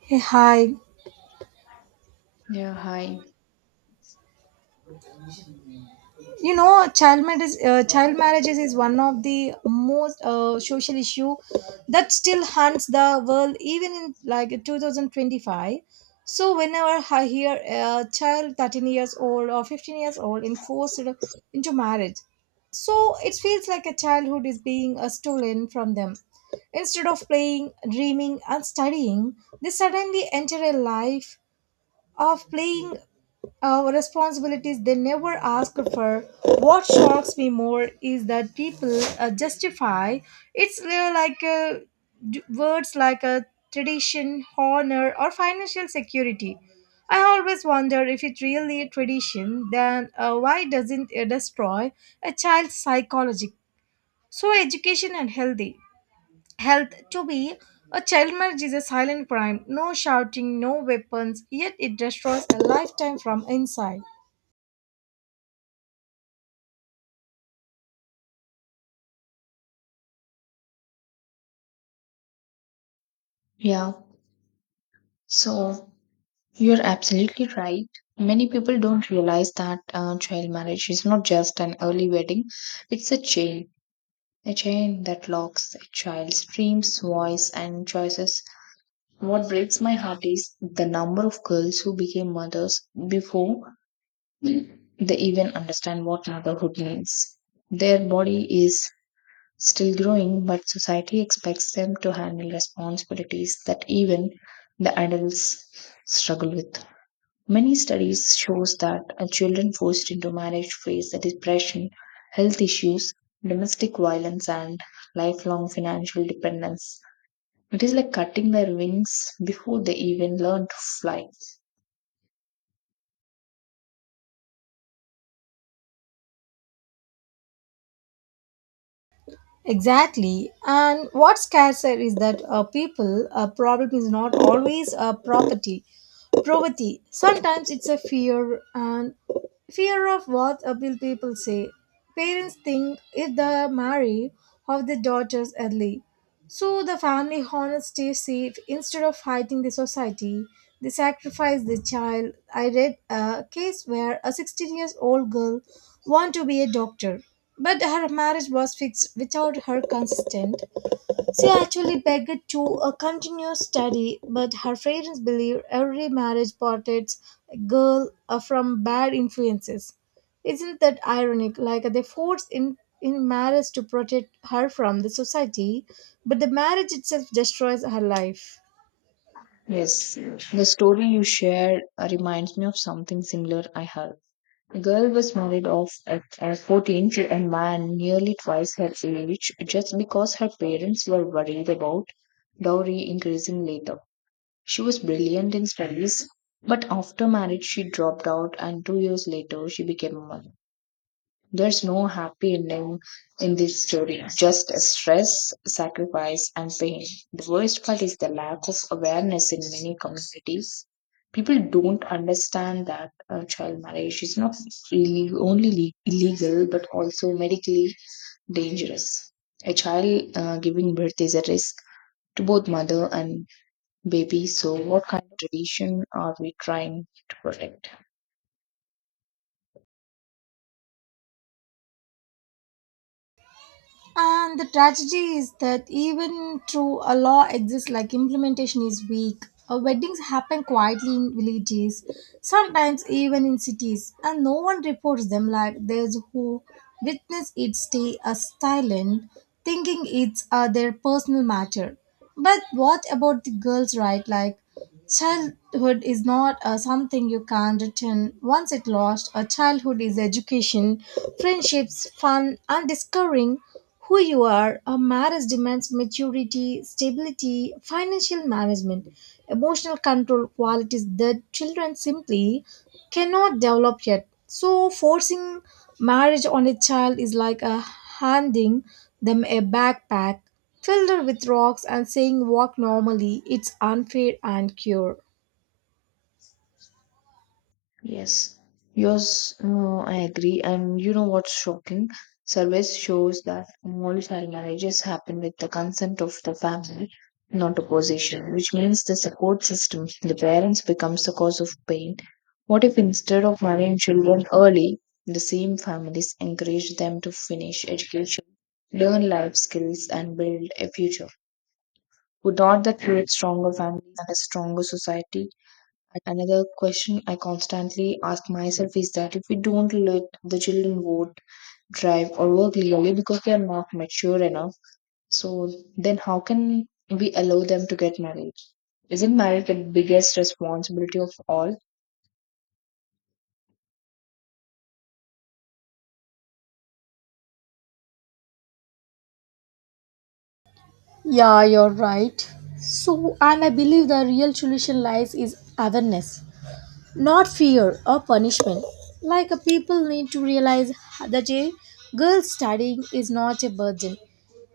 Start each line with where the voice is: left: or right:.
right: Hey, hi.
left: Yeah, hi.
right: Child marriage, child marriages is one of the most social issue that still haunts the world even in like 2025. So whenever I hear a child 13 years old or 15 years old enforced into marriage, so it feels like a childhood is being stolen from them. Instead of playing, dreaming, and studying, they suddenly enter a life of playing responsibilities they never ask for. What shocks me more is that people justify it's like words like tradition, honor, or financial security. I always wonder if it's really a tradition, then why doesn't it destroy a child's psychology? So, education and healthy health to be a child marriage is a silent crime. No shouting, no weapons, yet it destroys a lifetime from inside.
left: Yeah. So you're absolutely right. Many people don't realize that child marriage is not just an early wedding, it's a chain that locks a child's dreams, voice, and choices. What breaks my heart is the number of girls who became mothers before they even understand what motherhood means. Their body is still growing, but society expects them to handle responsibilities that even the adults struggle with. Many studies shows that children forced into marriage face the depression, health issues, domestic violence, and lifelong financial dependence. It is like cutting their wings before they even learn to fly.
right: Exactly. And what scares her is that people, a problem is not always a property, poverty. Sometimes it's a fear and fear of what will people say? Parents think if they marry off their daughters early. So the family honors stay safe instead of fighting the society. They sacrifice the child. I read a case where a 16 years old girl wanted to be a doctor, but her marriage was fixed without her consent. She actually begged to continue study, but her parents believe every marriage protects a girl from bad influences. Isn't that ironic? Like they force in marriage to protect her from the society, but the marriage itself destroys her life.
left: Yes, the story you shared reminds me of something similar I heard. The girl was married off at 14 to a man nearly twice her age just because her parents were worried about dowry increasing later. She was brilliant in studies, but after marriage she dropped out and 2 years later she became a mother. There's no happy ending in this story, just stress, sacrifice, and pain. The worst part is the lack of awareness in many communities. People don't understand that child marriage is not really only illegal but also medically dangerous. A child giving birth is a risk to both mother and baby, so what kind of tradition are we trying to protect?
right: And the tragedy is that even though a law exists, like implementation is weak. Weddings happen quietly in villages, sometimes even in cities, and no one reports them. Like those who witness it stay silent, thinking it's their personal matter. But what about the girls' right? Like childhood is not something you can return. Once it lost, a childhood is education, friendships, fun, and discovering who you are. A marriage demands maturity, stability, financial management, emotional control qualities that children simply cannot develop yet. So, forcing marriage on a child is like handing them a backpack filled with rocks and saying walk normally it's unfair and cure.
left: Yes, yours, I agree. And you know what's shocking? Surveys shows that only child marriages happen with the consent of the family, not opposition, which means the support system, the parents becomes the cause of pain. What if instead of marrying children early, the same families encourage them to finish education, learn life skills, and build a future? Would not that create stronger families and a stronger society? Another question I constantly ask myself is that if we don't let the children vote, drive, or work legally because they are not mature enough, so then how can we allow them to get married? Isn't marriage the biggest responsibility of all?
right: Yeah, you're right. So, and I believe the real solution lies is awareness, not fear or punishment. Like a people need to realize that a girl studying is not a burden.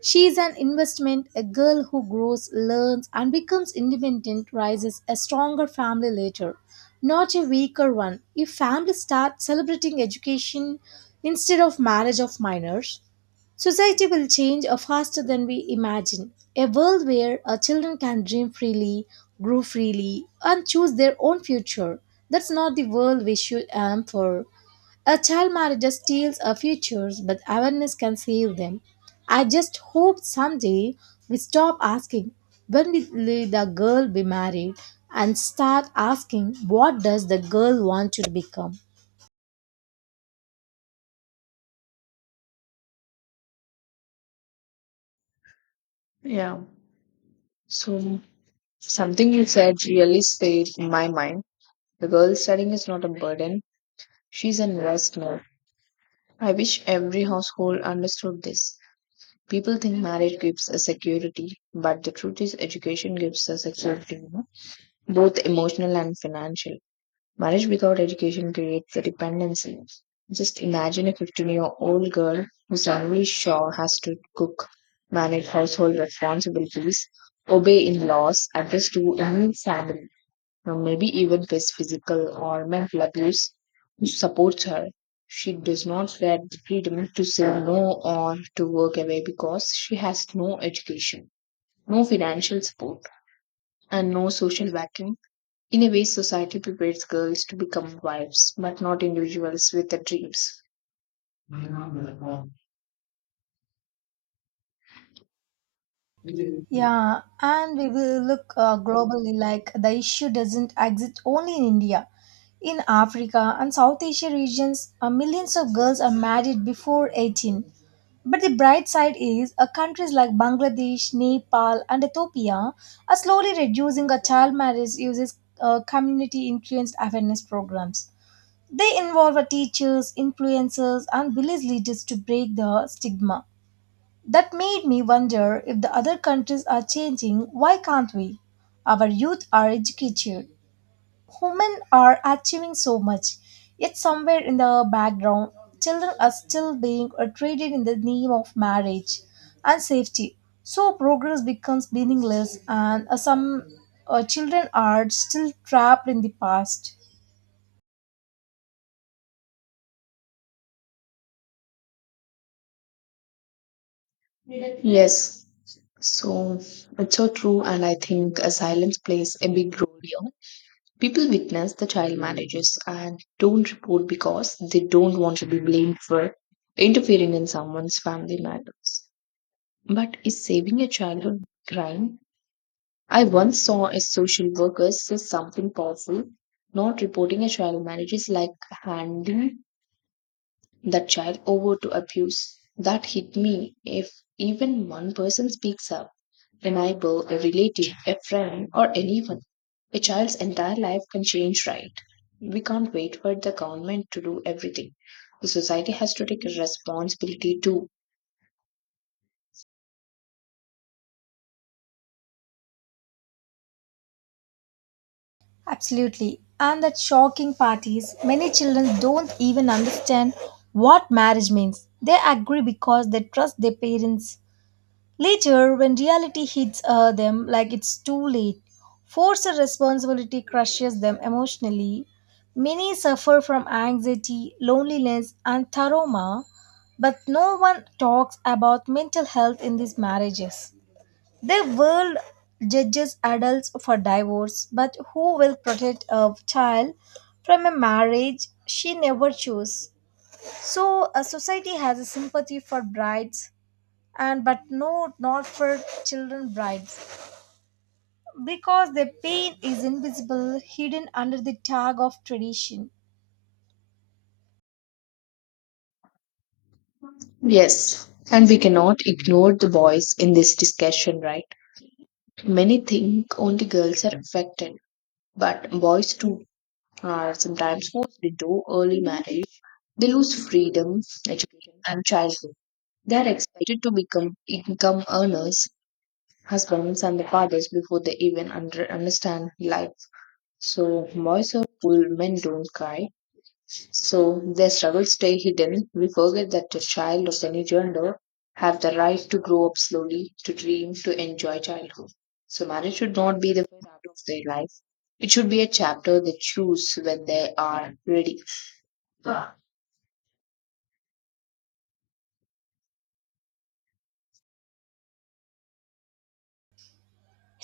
right: She is an investment, a girl who grows, learns, and becomes independent rises a stronger family later, not a weaker one. If families start celebrating education instead of marriage of minors, society will change faster than we imagine. A world where children can dream freely, grow freely, and choose their own future. That's not the world we should aim for. A child marriage just steals our futures, but awareness can save them. I just hope someday we stop asking when will the girl be married and start asking what does the girl want to become.
left: Yeah. So something you said really stayed in my mind. The girl studying is not a burden, she's an investment. I wish every household understood this. People think marriage gives a security, but the truth is, education gives a security, you know, both emotional and financial. Marriage without education creates a dependency. Just imagine a 15-year-old girl who suddenly sure has to cook, manage household responsibilities, obey in laws, adjust to a new family, or maybe even face physical or mental abuse, who supports her. She does not get the freedom to say no or to work away because she has no education, no financial support, and no social backing. In a way, society prepares girls to become wives, but not individuals with the dreams.
right: Yeah, and we will look globally like the issue doesn't exist only in India. In Africa and South Asia regions, millions of girls are married before 18. But the bright side is countries like Bangladesh, Nepal, and Ethiopia are slowly reducing a child marriage uses community influenced awareness programs. They involve teachers, influencers, and village leaders to break the stigma. That made me wonder if the other countries are changing, why can't we? Our youth are educated, women are achieving so much, yet somewhere in the background, children are still being treated in the name of marriage and safety. So progress becomes meaningless, and some children are still trapped in the past.
left: Yes, so it's so true, and I think silence plays a big role here. People witness the child marriages and don't report because they don't want to be blamed for interfering in someone's family matters. But is saving a childhood crime? I once saw a social worker say something powerful. Not reporting a child marriage is like handing that child over to abuse. That hit me. If even one person speaks up, a neighbor, a relative, a friend, or anyone. A child's entire life can change, right? We can't wait for the government to do everything. The society has to take a responsibility too.
right: Absolutely. And that shocking part is many children don't even understand what marriage means. They agree because they trust their parents. Later, when reality hits them like it's too late, forced responsibility crushes them emotionally. Many suffer from anxiety, loneliness, and trauma, but no one talks about mental health in these marriages. The world judges adults for divorce, but who will protect a child from a marriage she never chose? So a society has a sympathy for brides and but no not for children brides because their pain is invisible hidden under the tag of tradition.
left: Yes, and we cannot ignore the boys in this discussion, right? Many think only girls are affected, but boys too are sometimes forced into early marriage. They lose freedom, education, and childhood. They are expected to become income earners husbands and the fathers before they even understand life. So boys are cool, men don't cry. So their struggles stay hidden. We forget that a child of any gender have the right to grow up slowly, to dream, to enjoy childhood. So marriage should not be the first part of their life. It should be a chapter they choose when they are ready.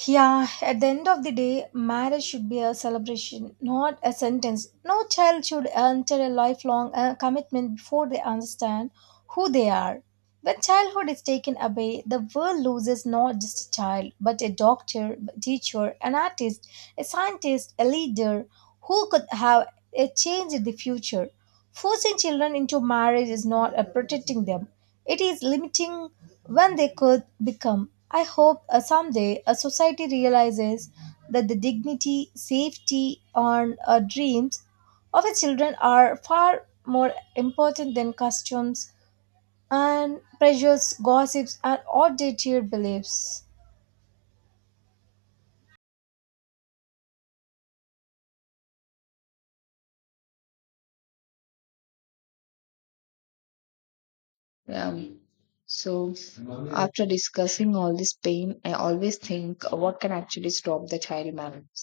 right: Yeah, at the end of the day, marriage should be a celebration, not a sentence. No child should enter a lifelong commitment before they understand who they are. When childhood is taken away, the world loses not just a child, but a doctor, a teacher, an artist, a scientist, a leader who could have a change in the future. Forcing children into marriage is not protecting them, it is limiting when they could become. I hope someday a society realizes that the dignity, safety, and dreams of its children are far more important than customs and pressures, gossips, and outdated beliefs.
left: Yeah. So, after discussing all this pain, I always think what can actually stop the child marriage.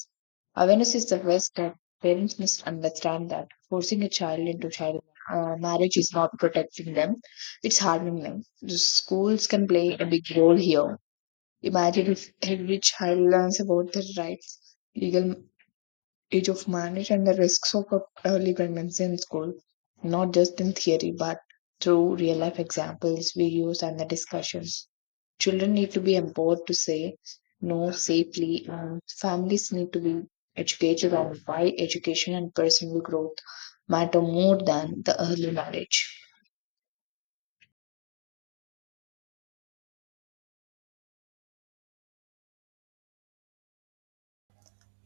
left: Awareness is the first step. Parents must understand that forcing a child into child marriage is not protecting them, it's harming them. The schools can play a big role here. Imagine if every child learns about their rights, legal age of marriage and the risks of early pregnancy in school, not just in theory but through real life examples videos, and the discussions. Children need to be empowered to say no safely, and families need to be educated on why education and personal growth matter more than the early marriage.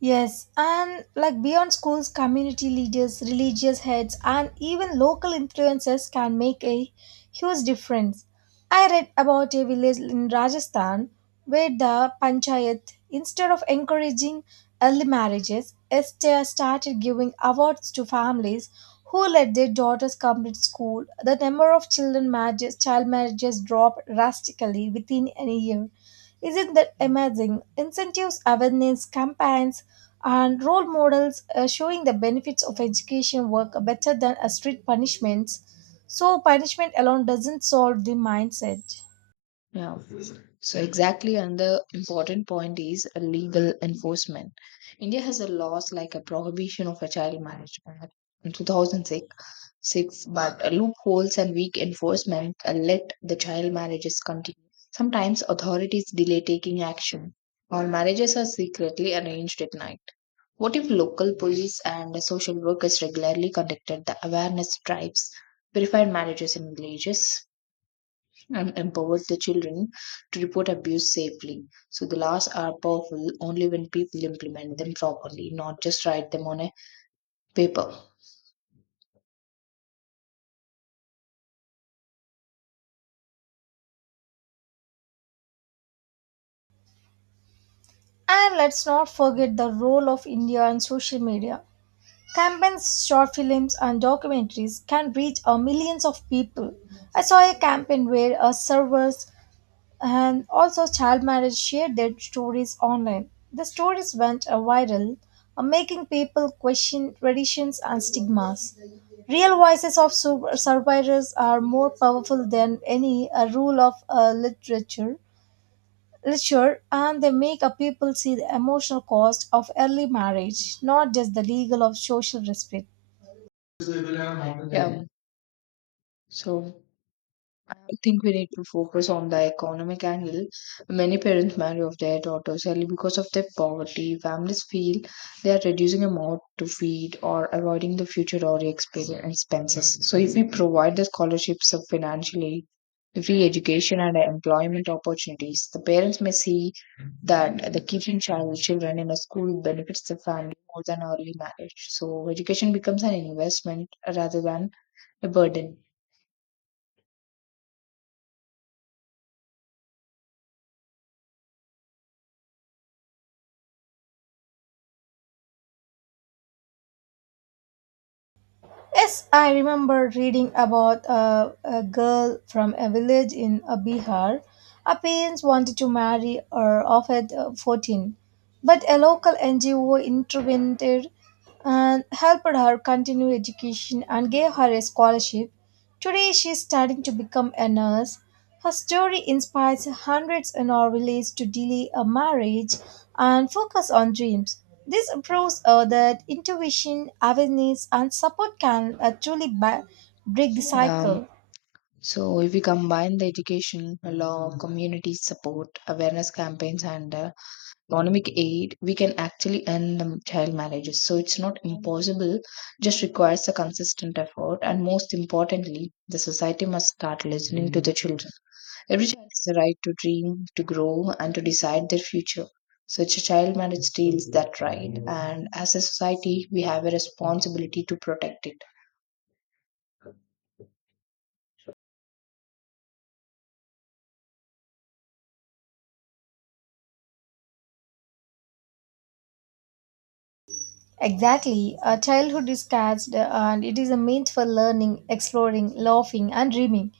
right: Yes, and like beyond schools, community leaders, religious heads, and even local influencers can make a huge difference. I read about a village in Rajasthan where the panchayat, instead of encouraging early marriages, Esther started giving awards to families who let their daughters complete school. The number of children marriages, child marriages dropped drastically within a year. Isn't that amazing? Incentives, awareness, campaigns, and role models showing the benefits of education work better than a strict punishments, so punishment alone doesn't solve the mindset.
left: Yeah. So exactly, and the important point is a legal enforcement. India has a laws like a prohibition of a child marriage act in 2006 Six, but loopholes and weak enforcement let the child marriages continue. Sometimes authorities delay taking action, or marriages are secretly arranged at night. What if local police and social workers regularly conducted the awareness drives, verified marriages in villages, and empowered the children to report abuse safely? So the laws are powerful only when people implement them properly, not just write them on a paper.
right: And let's not forget the role of India and social media campaigns, short films, and documentaries can reach a millions of people. I saw a campaign where a servers and also child marriage shared their stories online. The stories went viral, making people question traditions and stigmas. Real voices of survivors are more powerful than any rule of literature. Literature, and they make a people see the emotional cost of early marriage, not just the legal or social responsibility.
left: Yeah. So. I think we need to focus on the economic angle. Many parents marry off their daughters early because of their poverty. Families feel they are reducing amount to feed or avoiding the future or expenses. So, if we provide the scholarships of financial aid, free education and employment opportunities, the parents may see that the keeping children in a school benefits the family more than early marriage. So, education becomes an investment rather than a burden.
right: Yes, I remember reading about a girl from a village in Bihar. Her parents wanted to marry her off at 14, but a local NGO intervened and helped her continue education and gave her a scholarship. Today she is studying to become a nurse. Her story inspires hundreds in our village to delay a marriage and focus on dreams. This proves that intuition, awareness, and support can truly break the
left: Um,
right: cycle.
left: So, if we combine the education, law, community support, awareness campaigns, and economic aid, we can actually end child marriages. So, it's not impossible, just requires a consistent effort. And most importantly, the society must start listening to the children. Every child has the right to dream, to grow, and to decide their future. Such a child marriage steals that right, and as a society, we have a responsibility to protect it.
right: Exactly. A childhood is catched and it is a meant for learning, exploring, laughing, and dreaming,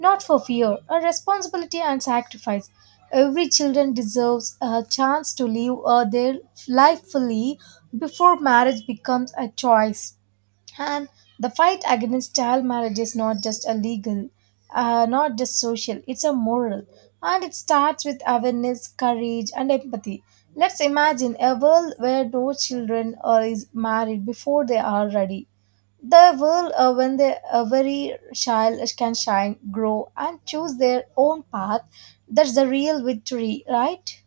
right: not for fear, a responsibility and sacrifice. Every children deserves a chance to live their life fully before marriage becomes a choice. And the fight against child marriage is not just a legal, not just social, it's a moral. And it starts with awareness, courage, and empathy. Let's imagine a world where no children are is married before they are ready. The world when they, every child can shine, grow, and choose their own path. That's the real victory, right?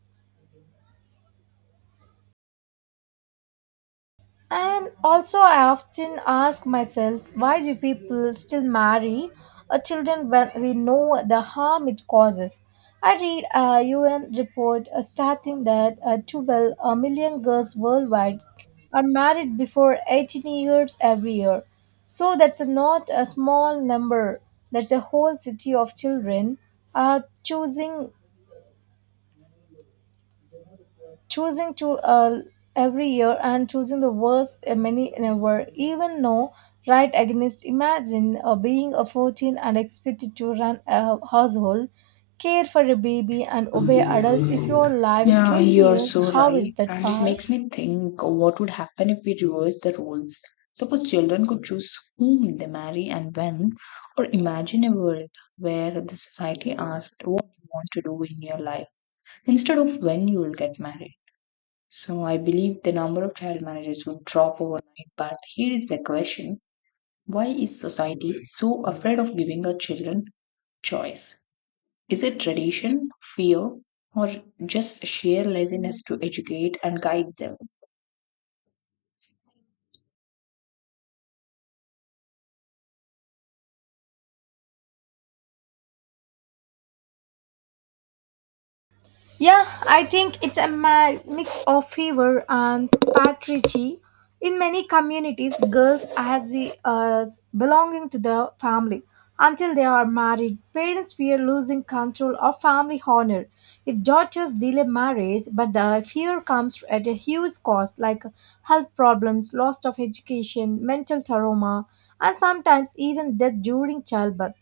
right: And also, I often ask myself, why do people still marry children when we know the harm it causes? I read a UN report stating that 12 million girls worldwide are married before 18 years every year. So that's not a small number. That's a whole city of children uh, choosing choosing to every year and choosing the worst, many never even know right against imagine being a 14 and expected to run a household care for a baby and obey adults if you're alive at
left: Yeah,
right: 20
left: you're
right: years
left: so
right: how is
left: right.
right: that
left: And it
right: far.
left: makes me think what would happen if we reverse the roles. Suppose children could choose whom they marry and when, or imagine a world where the society asked what you want to do in your life instead of when you will get married. So I believe the number of child marriages would drop overnight. But here is the question why is society so afraid of giving our children choice? Is it tradition, fear, or just sheer laziness to educate and guide them?
right: Yeah, I think it's a mix of fever and patriarchy. In many communities, girls as, as belonging to the family until they are married. Parents fear losing control of family honor if daughters delay marriage, but the fear comes at a huge cost, like health problems, loss of education, mental trauma, and sometimes even death during childbirth.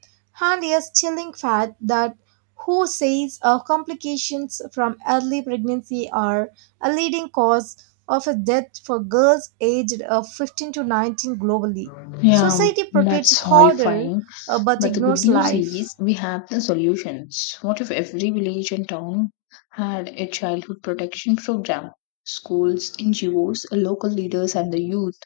right: And yes, chilling fact that who says complications from early pregnancy are a leading cause of a death for girls aged 15 to 19 globally.
left: Yeah,
right: Society protects
left: that's
right: harder
left: horrifying.
right: but
left: But the good
right: ignores
left: news
right: life.
left: is we have the solutions. What if every village and town had a childhood protection program? Schools, NGOs, local leaders, and the youth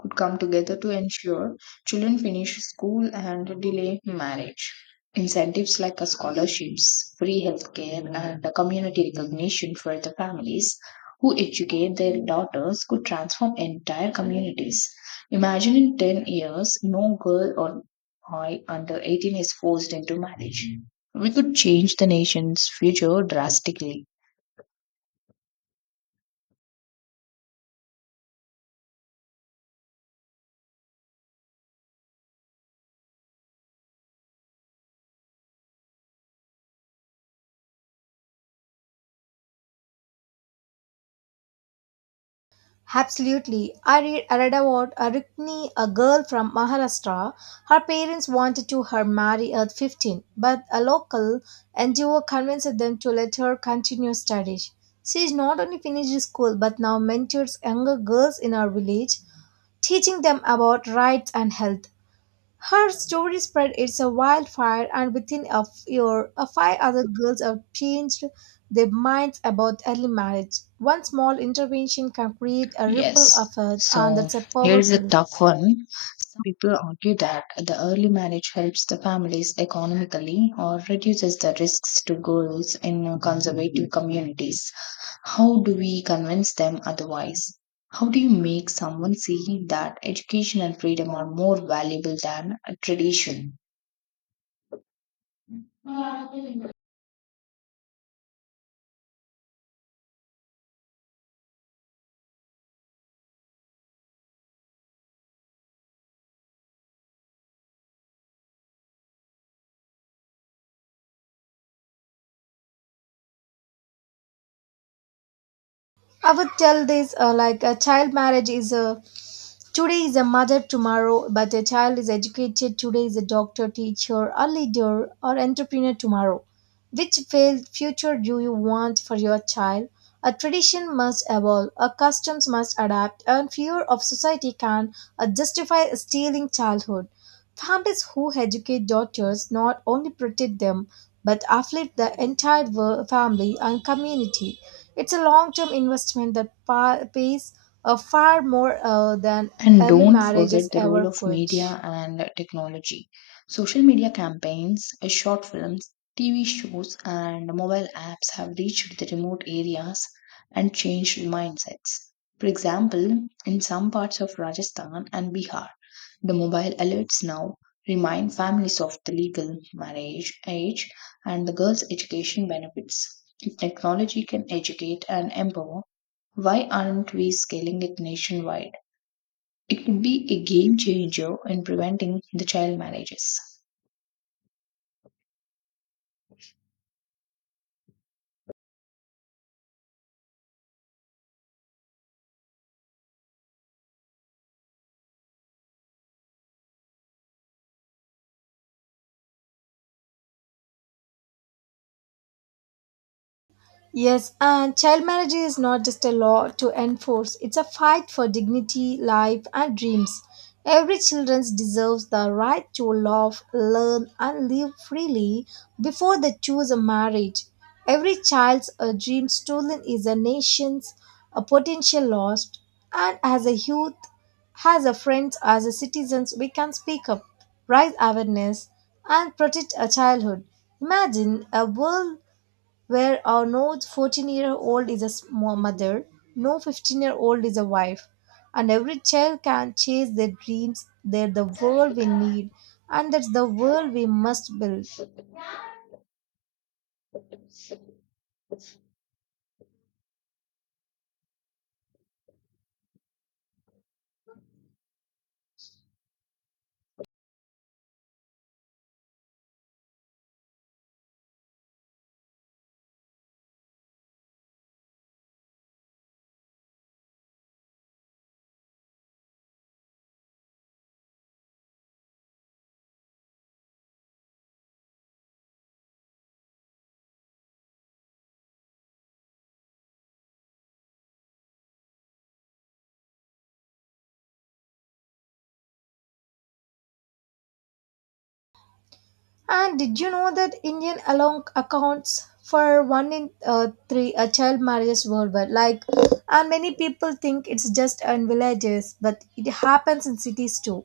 left: could come together to ensure children finish school and delay marriage. Incentives like scholarships, free healthcare, and community recognition for the families who educate their daughters could transform entire communities. Imagine in 10 years, no girl or boy under 18 is forced into marriage. We could change the nation's future drastically.
right: Absolutely. I read about Arukni, a girl from Maharashtra. Her parents wanted to her marry at 15, but a local NGO convinced them to let her continue studies. She is not only finished school but now mentors younger girls in our village, teaching them about rights and health. Her story spread it's a wildfire, and within a year, a five other girls have changed their minds about early marriage. One small intervention can create a ripple
left: Yes.
right: effect, and
left: So
right: that's a
left: here is a
right: powerful.
left: tough one. Some people argue that the early marriage helps the families economically or reduces the risks to girls in conservative communities. How do we convince them otherwise? How do you make someone see that education and freedom are more valuable than a tradition? And
right: I would tell this like a child marriage is a today is a mother tomorrow, but a child is educated today is a doctor, teacher, a leader, or entrepreneur tomorrow. Which failed future do you want for your child? A tradition must evolve, a customs must adapt, and fear of society can justify stealing childhood. Families who educate daughters not only protect them but uplift the entire family and community. It's a long-term investment that pays far more than early
left: don't
right: marriages
left: forget the
right: ever
left: role of
right: could.
left: media and technology. Social media campaigns, short films, TV shows, and mobile apps have reached the remote areas and changed mindsets. For example, in some parts of Rajasthan and Bihar, the mobile alerts now remind families of the legal marriage age and the girls' education benefits. Technology can educate and empower. Why aren't we scaling it nationwide? It could be a game changer in preventing the child marriages.
right: Yes, and child marriage is not just a law to enforce, it's a fight for dignity, life, and dreams. Every child deserves the right to love, learn, and live freely before they choose a marriage. Every child's a dream stolen is a nation's a potential lost, and as a youth, as a friends, as a citizens, we can speak up, raise awareness, and protect a childhood. Imagine a world where no 14-year-old is a mother, no 15-year-old is a wife, and every child can chase their dreams. They're the world we need, and that's the world we must build. And did you know that Indian alone accounts for one in three child marriages worldwide? Like, and many people think it's just in villages, but it happens in cities too.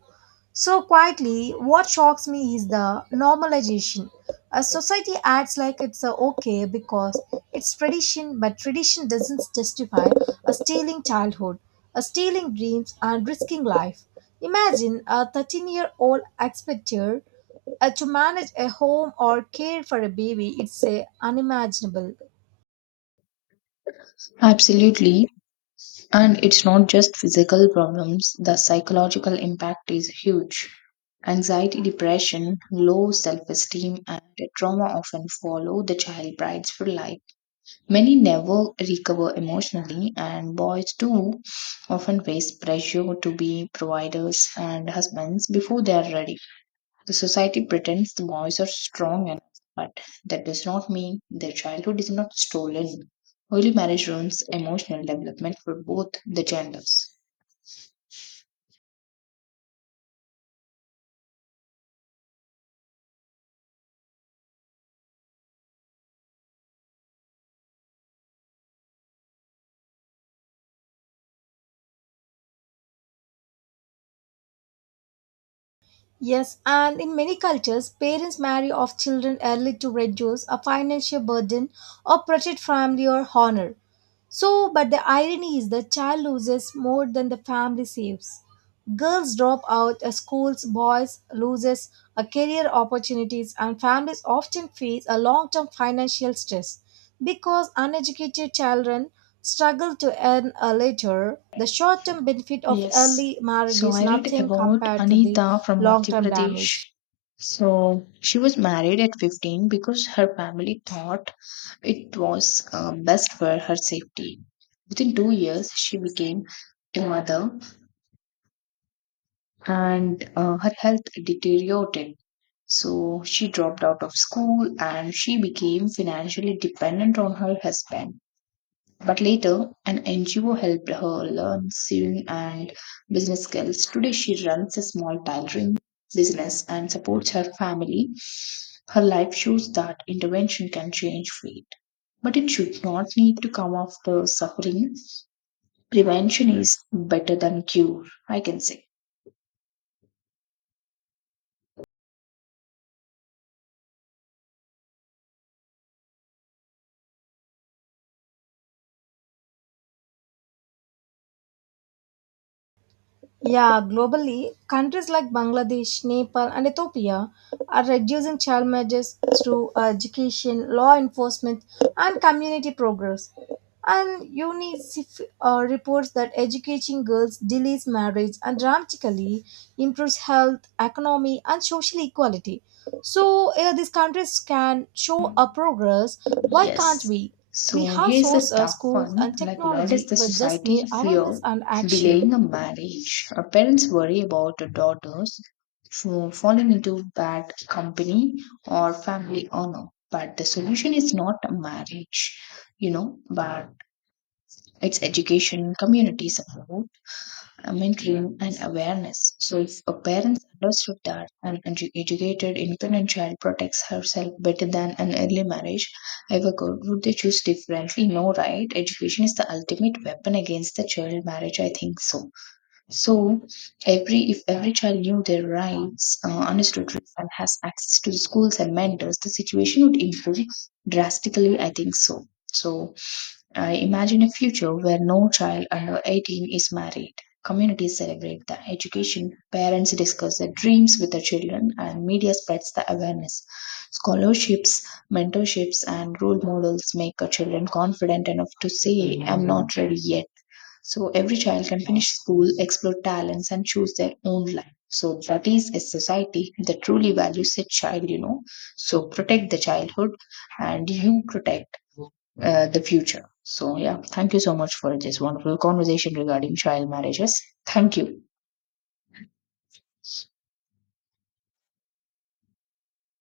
right: So quietly, what shocks me is the normalization. A society acts like it's okay because it's tradition, but tradition doesn't justify a stealing childhood, a stealing dreams, and risking life. Imagine a 13-year-old expector to manage a home or care for a baby, it's unimaginable.
left: Absolutely. And it's not just physical problems, the psychological impact is huge. Anxiety, depression, low self esteem, and trauma often follow the child brides for life. Many never recover emotionally, and boys too often face pressure to be providers and husbands before they are ready. The society pretends the boys are strong enough, but that does not mean their childhood is not stolen. Early marriage ruins emotional development for both the genders.
right: Yes, and in many cultures, parents marry off children early to reduce a financial burden or protect family or honor. So, but the irony is the child loses more than the family saves. Girls drop out of schools, boys loses a career opportunities, and families often face a long-term financial stress because uneducated children struggle to earn a later. The short-term benefit of
left: Yes.
right: early marriage
left: So
right: is
left: I read
right: nothing
left: about
right: compared to the
left: Anita from Madhya
right: long-term
left: Pradesh.
right: damage.
left: So she was married at 15 because her family thought it was best for her safety. Within 2 years, she became a mother and her health deteriorated. So she dropped out of school and she became financially dependent on her husband. But later, an NGO helped her learn sewing and business skills. Today, she runs a small tailoring business and supports her family. Her life shows that intervention can change fate, but it should not need to come after suffering. Prevention is better than cure, I can say.
right: Yeah, globally, countries like Bangladesh, Nepal, and Ethiopia are reducing child marriages through education, law enforcement, and community progress. And UNICEF reports that educating girls delays marriage and dramatically improves health, economy, and social equality. So, if these countries can show a progress, why can't
left: Yes.
right: we? We
left: So
right: have
left: here's a
right: sources,
left: tough
right: schools,
left: one.
right: and
left: Like, why does
right: technology,
left: the
right: but just
left: society
right: need awareness
left: fear
right: and action.
left: delaying a marriage? Our parents worry about their daughters for falling into bad company or family honor. But the solution is not a marriage, you know, but it's education, community support, mentoring, and awareness. So, if a parent understood that an educated, independent child protects herself better than an early marriage ever could, would they choose differently? No, right? Education is the ultimate weapon against the child marriage. I think so. So, every if every child knew their rights, understood rights, and has access to the schools and mentors, the situation would improve drastically. I think so. So, I imagine a future where no child under 18 is married. Communities celebrate the education, parents discuss their dreams with their children, and media spreads the awareness. Scholarships, mentorships, and role models make our children confident enough to say, I'm not ready yet. So every child can finish school, explore talents, and choose their own life. So that is a society that truly values a child, you know. So protect the childhood and you protect the future. So, yeah, thank you so much for this wonderful conversation regarding child marriages. Thank you.